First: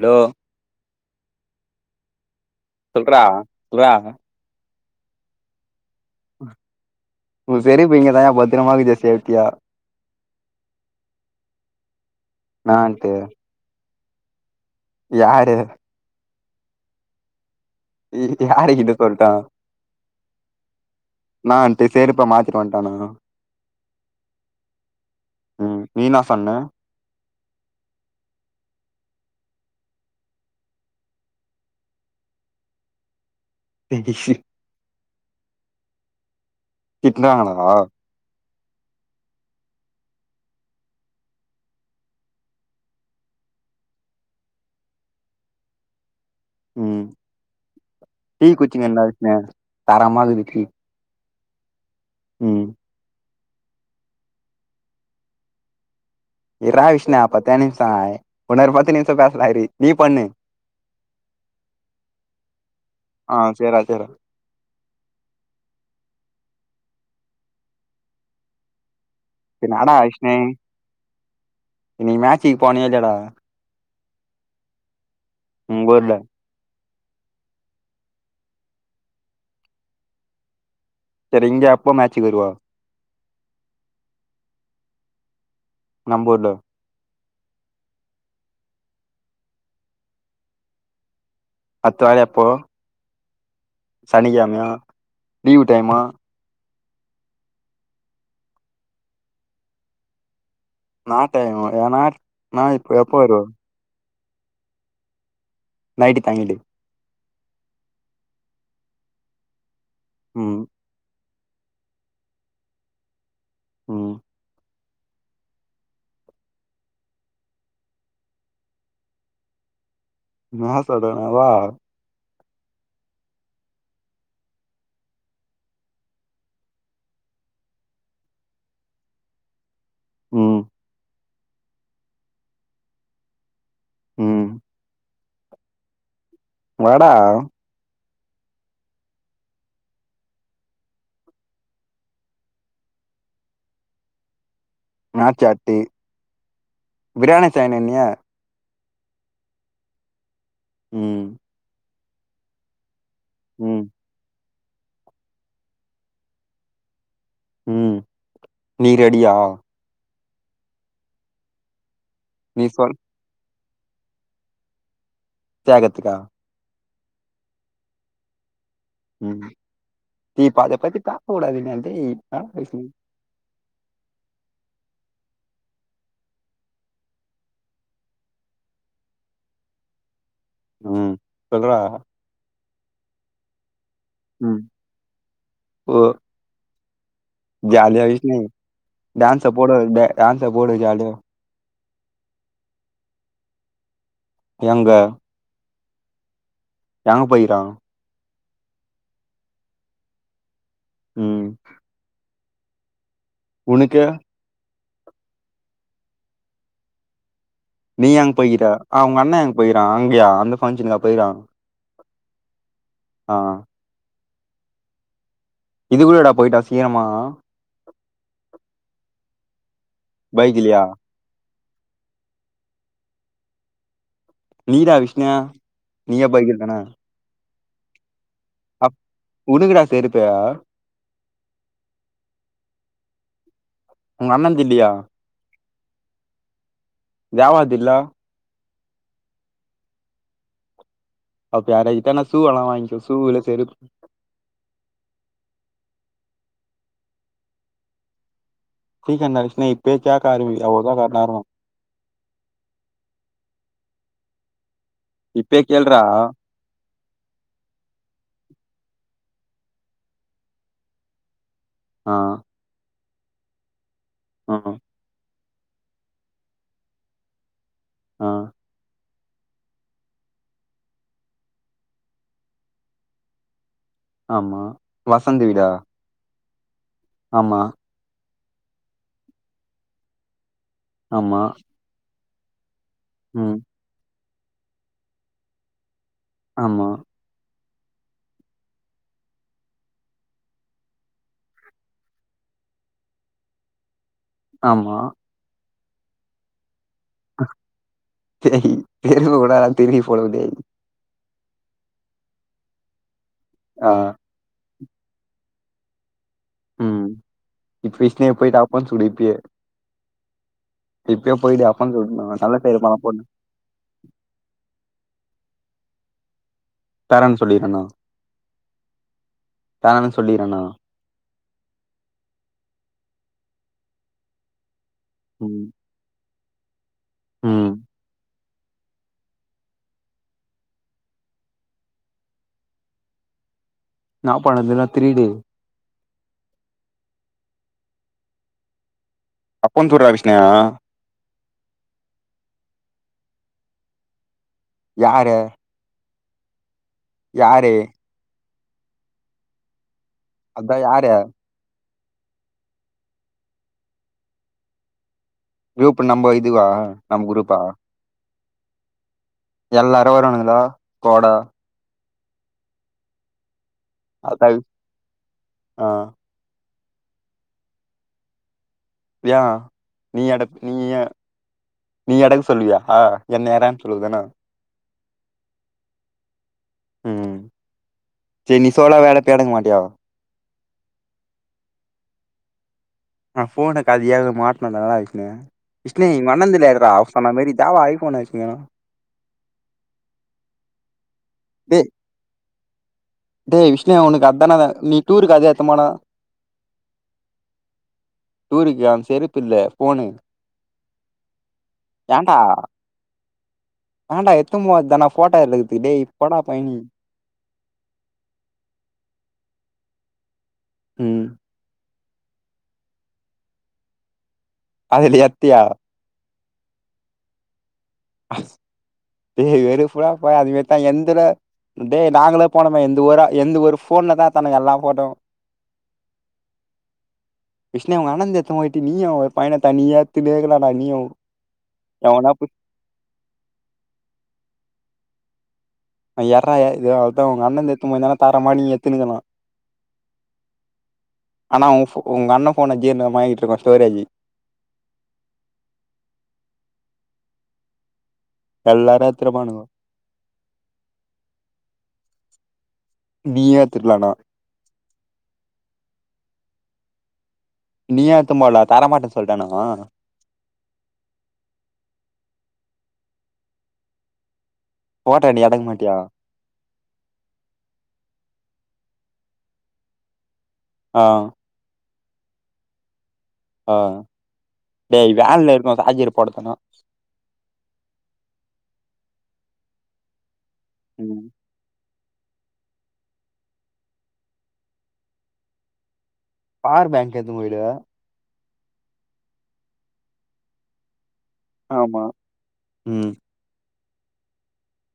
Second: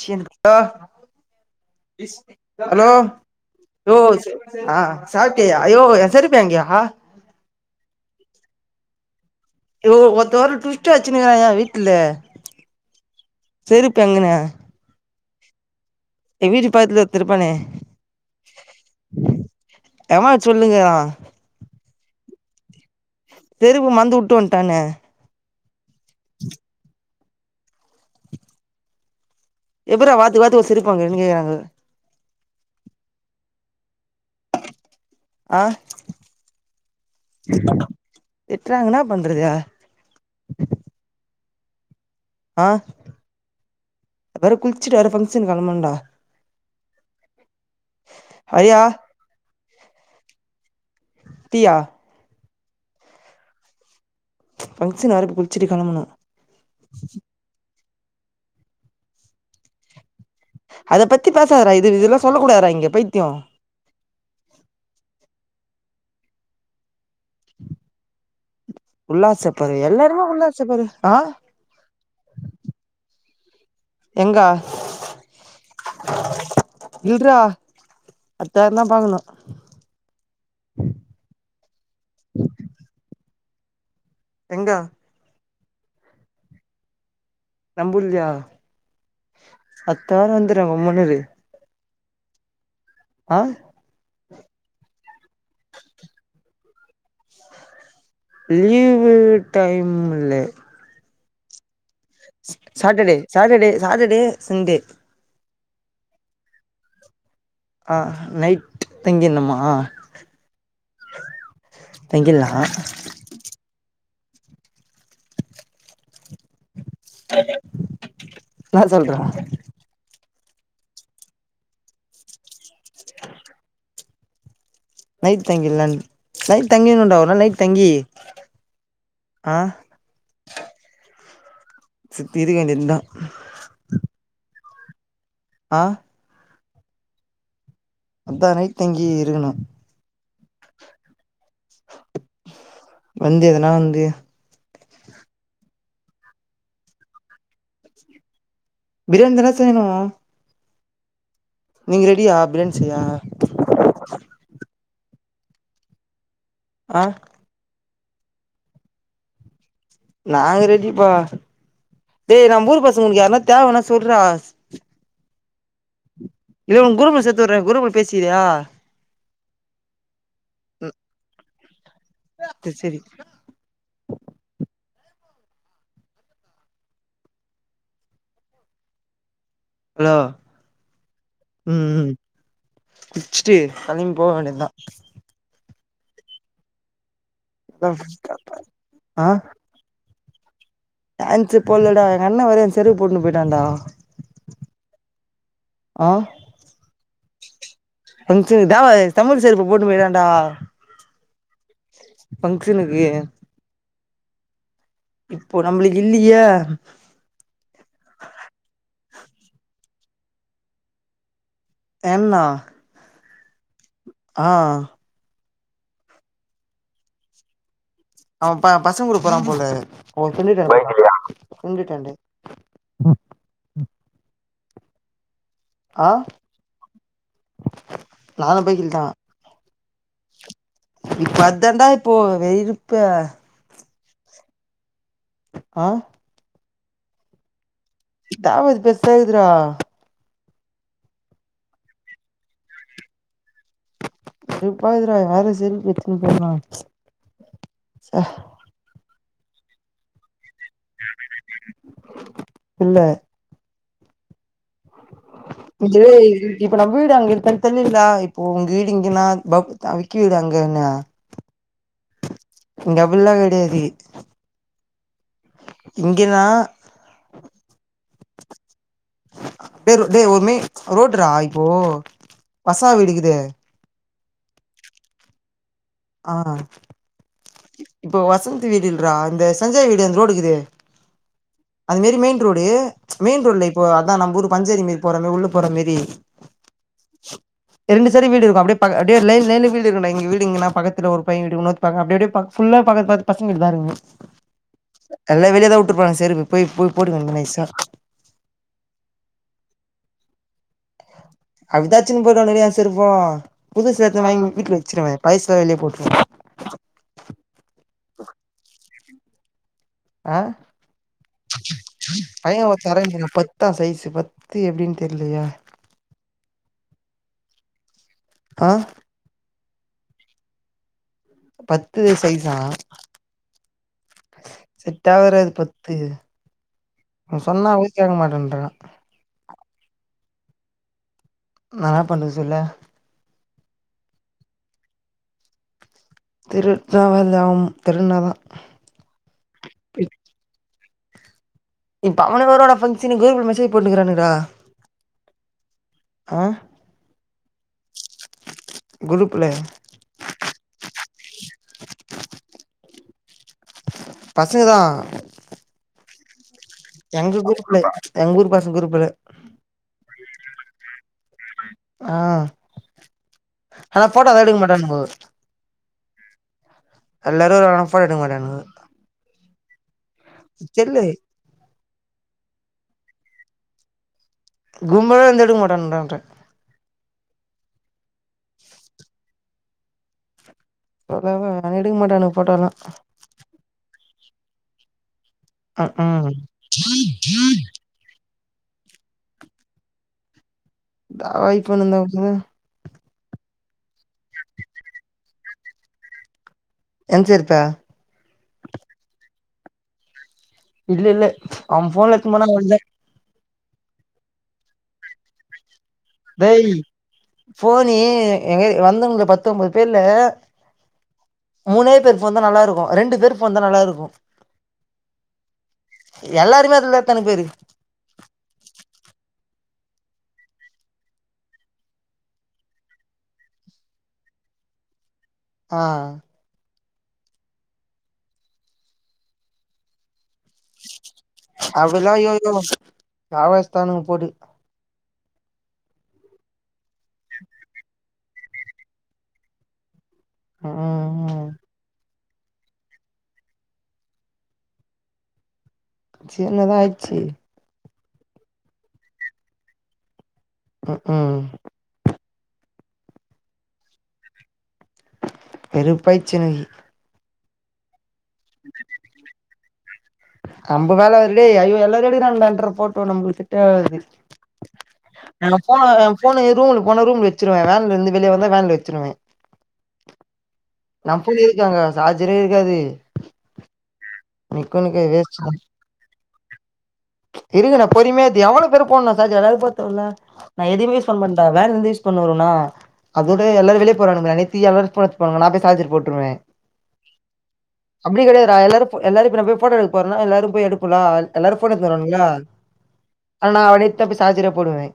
Hello சின் ஆ பிஷ்மே ஹலோ சொல்றா சொல்றா ஹலோஸ் ஆ சாப்டியா ஐயோ ய உ செருப்பு இங்க தாயா பாத் [unintelligible] யோவ் ஒருத்த வாரம் ட்விஸ்ட் வச்சுனுக்காயா வீட்ல நான்ட்டு செரி கங்கனு யாரு எங்க வீட்டு பக்கத்துல ஒருத்தன் இருப்பானே இ யாருகிட்ட சொல்ட்டான் எவ சொல்லுங்கிறா நான் சேரப்ப மாத் வன்டானா செருப்பு மறந்து வுட்டு வன்ட்டானே உம் நீனா சொன்ன எப்பர்ரா வாத்து வாத்து ஒரு செருப்பு வாங்குறனு கேக்குறாங்க [unintelligible] ஆஹ் திட்னாங்களா திட்றாங்க என்னா பண்றது ஆஹ் இப்ப வேற குளிச்சுட்டு வேற பங்க்ஷனு கிளம்பனுன்டா உம் டீ வரியா குச்சினன்டா வீட்ன தரமா‌ இருக்குது டீ டீயா உம் ச் பங்க்ஷன் வேற இப்ப குளிச்சிட்டு கெளம்பணும் இர்ரா விஷ்னு பத்தே நிமிஷ் தா வுன்னோரு பத்து நிமிஷ [unintelligible] இரி நீ பண்ணு அத பத்தி பேசாதடா இது இதல்லாம் சொல்ல கூடாதுடா இங்க ஆ பைத்தியம் சேர்ரா சேர்ரா உல்லாச இது பருவ நானா எல்லாருமே பேஸ்னே உல்லாச பருவ ஆ இன்னிக்கி மேச்சிக்கு போனியா இல்லயாடா எங்க உங்க ஊர்ல இல்றா அத்த வாரம் தான் பாக்கணும் செரி இங்க எப்ப மேட்சுக்கு வருவ எங்க நம்பூர்ல நம்பூர்லையா அத்த வாரம் வந்துருவே கம்முனு இரு அத்த வார எப்போ ஆஹ் சனிக்கிழமயா லீவு டைமா லீவு டைம் இல்லே நான் டைமு ஏனா நா இப்ப எப்ப சாட்டர்டே வருவ சாட்டர்டே சாட்டர்டே சின்டே நைட் தங்கிட்டு ஆ நைட் தங்கிறனுமா ம் தங்கியர்ல்லா உம் என்னா சொல்ற நா சடனாவா நைட் தங்கியர்லா நைட் தங்கிடனுன்டா ஒரு நாள் நைட் தங்கி ஆஹ் உம் [unintelligible] உம் ஆ வாடா அதா நைட் தங்கி இருக்கணு வந்து எதுனா வந்து நாச்சாட்டி பிரியாணி சைனின்னிய பிரியாணி தான செய்யணு உம் நீங்க ரெடியா பிரியாணி செய்யா உம் ஆ உம் நீ ரெடியா நாங்க ரெடிப்பா டேய் நீ நம்மூரு சொல் பசங்களுக்கு யாருனா தேவனா சொல்றா தியாகத்துக்கா இல்ல ஒங் குரூப் ல சேத்து விர்றேன் குரூப் ல பேசிக்கிரியா சரி சரி [inaudible] ஹலோ ம் சொல்றா வச்ட்டு கெளம்பி போக வேண்டியதா உவ ஜாலியா [unintelligible] ஆ டான்ஸ போடுவ பே டான்ஸ போடு ஜாலியா போல்லடா எங்க அண்ண வேற எ செருப்பு போட்டுன்னு போய்ட்டான்டா எங்க ஆ எங்க போய்க்கிறா கொஞ்ச இதா தமிழ் செருப்ப போட்டு போய்டாண்டா ம் ஃபங்க்ஷனுக்கு உனக்க இப்போ நம்ள்ளுக்கு இல்லீயே நீ அங்க போய்க்கிற ஆ உங்க அண்ண அங்க போய்க்கிறா அங்கயா அந்த ஃபங்க்ஷனுக்கா போய்க்கிறா ஏன்னா ஆ ஆ இது கூட எடா போயிட்டா சீக்கிரமா அவ ப பசங்கூட போறான் போல போ சொல்லிட்டாங்க போல பைக்லயா பைக்லியா உண்டுடண்டு ம் ம் நீதா விஷ்ணுய நீயே பைக்கில் தானா நானு பைக்கில் தா செரிப்பா இப்ப அதாண்டா இப்போ வெரிப்பே உங்க அண்ணந்து இல்லியா ஆ ஏ வர்தில்ல ஆவது பெருசாகுதுரா அப்ப யரகித்தானே சூவெல்லா வாங்கிக்கோ சூவுல செருப் சூப்பராதுக்குரா யாரு சிலிம்பிட் [unintelligible] [unintelligible] இப்பயே கேக்க ஆரம்பிக்குது இல்ல இப்பயே கேள்றா இது இப்ப நம்ம வீடு அங்க இருக்கானு தெரிலேல இப்போ வீடு இங்கலா பௌ விக்கி வீடு அங்க என்ன ஆ டபுள்லா கெடையாது ஆ இங்கென்னா ஆ டேய் டேய் ஒருமே ரோடுரா இப்போ வசா வீடுக்குது ஆமா வசந் வீடா ஆ ஆமா வசந் வீடு இல்ரா இந்த சஞ்சய் வீடு இந்த ரோடுக்குது ஆமா அது மாரி மெயின் ரோடு ச்சு மெயின் ரோடு ம் இல்ல இப்போ அதான் நம்மூரு பஞ்சரி மீறி போறமே உள்ள போற மாறி ஆமா ரெண்டு சைடு வீடு இருக்கும் அப்படியே பக் டே லைன் லைன்ல வீடு இருக்குண்டா எங்க வீடு இங்கணா பக்கத்து ஒரு பையன் வீடு இன்னொரு பக்கோ அப்படி அப்படியே ப ஃபுல்லா பக்கத்து பக்கத்து பசங்க வீடு தான் இருக்குது ஆமா உட்டுறுப்பாங்க செருப்பு போய் போய் போட்டுக்க நைசா செரி தெரு உடாலா தெரியி போலிருக்குதே அப்படிதான் அடிச்சிட்டு போயிருவானுக செருப்பு ஆ புதுச எதும் வாங்கி வீட்ல வை வைய்ச்சுருவே பயசுலா வெளியே போட்டுன்னுவே உம் இப்ப விஷ்ணே போய்ட் அப்ப சுடி பியே ஆஹ் அப்பான்னு சொல்லு நல்ல பையெ ஒரு பேரு பணம் போடணும் தரன்யெ பத்தா சைஸ்ஸு பத்து எப்டின்னு தெர்லையே தரென் சொல்லிருண்ணா ஆஹ் தானு சொல்லிறானா பத்து சைஸா செட் ஆவராது ம் பத்து நா சொன்னா ம் வைய்ஸ் கேக்க மாட்டன் அனா நா என்ன பண்ணுது சொல்லு நா பண்ணதுன்னா திரிடு திருட்தா வேலையாவ்ம் திருட்னாதா அப்பொ துர்ரா விஷ்ணயா இப்பவனவரோட பங்சனுக்கு குரூப்ல மெசேஜ் போட்ருக்கானுகடா யாரு ஆஹ் யாரு குரூப்ல அதா யாரு பசங்க தா. ரூப்பு நம்ப இ இதுவா நம் குரூப்பா. குரூப்ல எங்க குரூப் பசங்க குருப்புல எல்லாரு வராணுங்களா. கோடா. ஆ ஆனா போட்டா தா அதா எடுக்க மாட்டானுங்கோ உம். ஆ எல்லாரு ஃபோட்டா எடுக்க மாட்டானுங்கோ. யா நீயாடா நீயா நீ எடக்க சொல்லுவியா. அ என்ன [unintelligible] சொல்லுவதான்ன. கும்பலா வந்து எடுக்க மாட்டன்றா [unintelligible] உம் செரி நீ சோலா வேல தேட மாட்ட. டியா சோளோவா அது எடுக்க மாட்டானுங்க போட்டா எல்லா ஆ ஃபோனுக்கு [unintelligible] [unintelligible] ம் இஷ்லி ம் உங்கண்ணன்துல எடுடா சொன்ன மாரி தாவா ஐபோனு வச் [unintelligible] தாவா ஐ ஃபோனு [unintelligible] டே விஷ் [unintelligible] உனுக்கு அதான வே நீ டூருக்கு அது [unintelligible] துன் போன என்ச்சு இருப்ப டூருக் ஏ செருப் செருப்பில்ல ஃபோனு. இல்ல இல்ல. அவ ஃபோன எடுத்துட்டு போனா ந் ஒல்ஞ்சே ஏண்டா எத்துன் போ தான ஃபோட்டா எடுக்குத் டேய் ஃபோனு எங்க வந்தவங்கள்ல்ல பத்தொம்போ துல. ம் மூனே பேரு ஃபோன் நல்லாருக்கு ரெண்டு பேரு ஃபோன் தா நல்லா இருக்கு அதுல எத்தியா. எல்லாருமே அதுல்தா எத்தானுங்பேரு. அஸ். ஏ வெறுப்புடா போடா அது மாரி தா என்துல. டே நாங்களே போனமே எந்த ஒர எந்து ஒரு ஃபோன்ல தா எத்தானுங்க எல்லா ஃபோட்டாவு அ விஷ்ணு உங்கண்ணன்து எத்துன் போய்டு நீயு ஒரு பைய்னு தனியா. எத்துனே இருக்கலாடா நீயு அவலா எவனா அய்யய்யோ காவஸ்தானு பொடு [unintelligible] எ அதா உங் அண்ணண்து எத்துன் போய்ந்தனா தரமா நீ ஏத்துனுங்களா ம் ம் ஆனா ஊ ஃபோ உங்க அண்ண ஃபோன [unintelligible] மாயிட்டுருக்கூ ஸ்டோரேஜி சே என்னதா ஆச்சி எல்லாரு எத்துனு பாணுங்கோ உக் உம் நீயே திருட்லானா வெறுப்பாய்சி எனக்கு நீயா எத்தும்போல தரமாட்டன் சொல்டானா ஆஹ அம்பு வேல இல்லே ஐயோ எல்லாரோடயு நன்நன்று போட்டோ நம்பளுக் கிட்ட அது போட்டோ நீ நாங்கோ எடுக்க போன மாட்டியா போனு ரூம் போனா ரூம் வச்சிருவே வேனால் இருந்து வெளிய வந்தா வேன்ல வச்சுருவே ஆ நாம் புல்லி இருக்காங்க சார்ஜரே இருக்காது ஆஹ் நிக்கோனுக்கே வேஷ்டுடா போட சொன்னா ச் தெரியு நா பொறுமையாக்குது எவ்வளோ பேரு போன சார்ஜி வராது போத்த உள்ள ந எதியுமே ம் சொல்லமன்டா வேன் வந்திஷ் பொண்ணுவருள அதோடே எல்லாரு வெளிய போராங்களாமே நித்தியாவ போ போடப் போனாங்க நா அப்டியே சார்ஜர் போட் பார் பேங்க் எதும் இல்லயா நா எல்லாரு எல்லாரு இப்ப நம்ம போய் போட்டோ எடுக்க போறனால எல்லாரு போய் எடுப்போல அது எல்லாரு ஃபோட்டோ எடுத்துனு ஆமா வருவானுங்கள்ள ம் அது நா நித் [unintelligible] சார்ஜர போடுவே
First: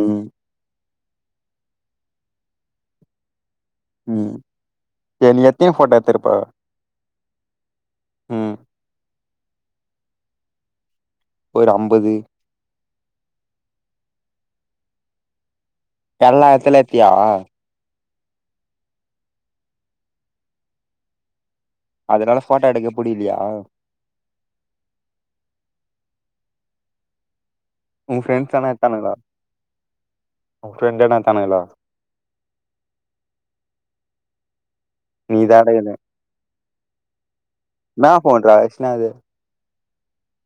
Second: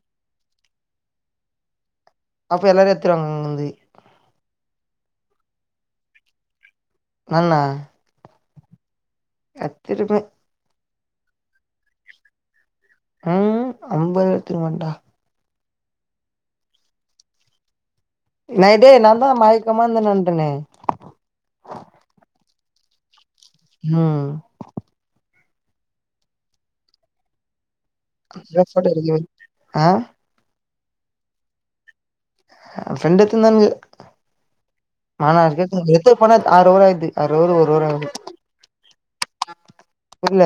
உம் அப்ப எல்லாரு எத்துருவாங்க அங்க வந்தி உம் என்னிய எத்தின போட்டா எத்ருப்ப நானா ம் எத்திருப்பே ஒரு அம்பது உங் ஐம்பது எத்திர்க்க மாட்டே தல்லாயத்துல எத்தியா நைடே நா தா மையிக்கமா இந்தானு வன்டனே அதுனால போட்டா எடுக்க புடிக்லையா உம் உன் ஃப்ரெண்ட்ஸ் [unintelligible] தான போட்டா எத்தானுங்களா எடுக்கவே இல்ல ஆஹ் உன் ஃபிரண்ட் எதுனா எடுத்தானுங்களா ஃபிரண்டு எத்திருந்தானுங்க நீ நானா தான்டா இது இர்கிறதுக்கு எத்து போனா ஆறு ஓவராயிருது ஆறு ஓவர் ஒரு என்னா [unintelligible] ஃபோன்ரா ஆக்சுவலா அது இல்ல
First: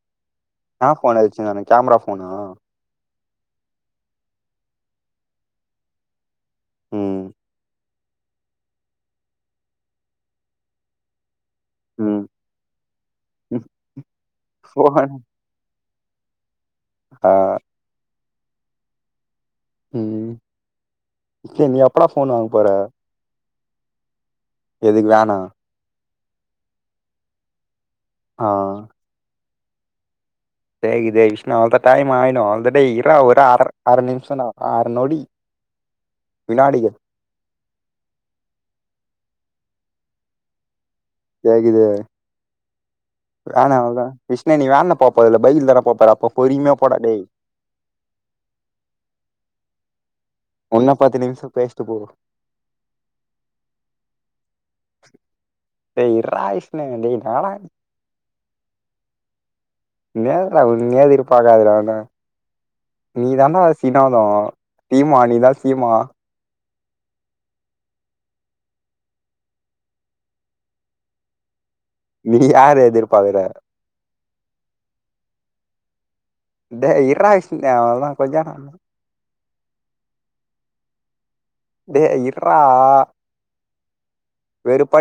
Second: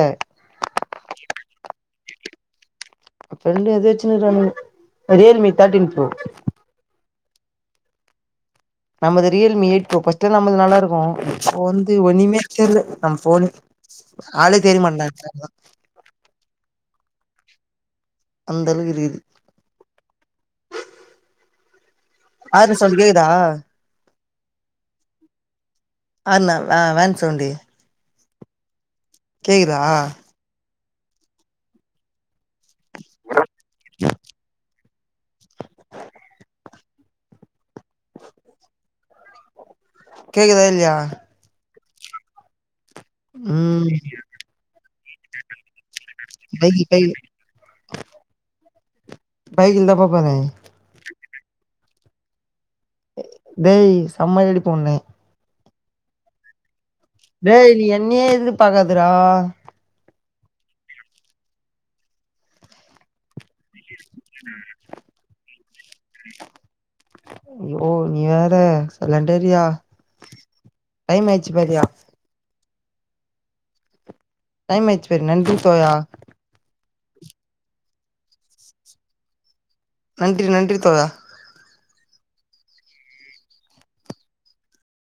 உன ரெண்டு எதாச்சுன்னு ரியல்மி தேர்ட்டின் ப்ரோ ம் நமது ரியல் மி எயிட் ப்ரோர்ஸ்ட் நமது நல்லா இருக்கூ இப்ப வந்து ம் ஒனிமே தெர்ல நம்ம ஃபோனு ஆளு தெரியமாட்டுங்க அ [unintelligible] உம் தன [unintelligible] அ சொல் கேக்தா எதுக்கு வேணா அண்ண வேன் சாவுன்டு ஆஹ் கேக்குதா கேக்குது விஷ்ணு அவ்ளுதா டைம் ஆயிரு டேய் இர்ர ஒரு அர நிமி அர நிமிஷம் நொடி நாடி [inaudible] கேக்குதா இல்லயா கேக்குது வேன ம் மாப் விஷ்ணு நீ் வான்லா போ ல பைக்லா தா போ போற போ போறீங்களா பைக்கு போ பைக் டேய் பை இந்தாப் போ உன்ன பாத்தினிங் பேஷ்ட் போவு டேய் செம எடிப் உண்ணே டேய் இர் டேய் என்னையே இது பாக்தடா [unintelligible] நீதாம் [unintelligible] சீமா நீதா சீமா ஐயோ நீ வேற சலண்டரியா டைம் ஆயிச்சு பார்யா நீ யார எதிர்பாக்குற டைம் ஆயிடுச்சு பாரு நன்றி தோழா டேய் இர்றா [unintelligible] அவளோதா கொஞ்சாரம் நன்றி நன்றி தோழா டே இர்ரா வெறுப்பாக்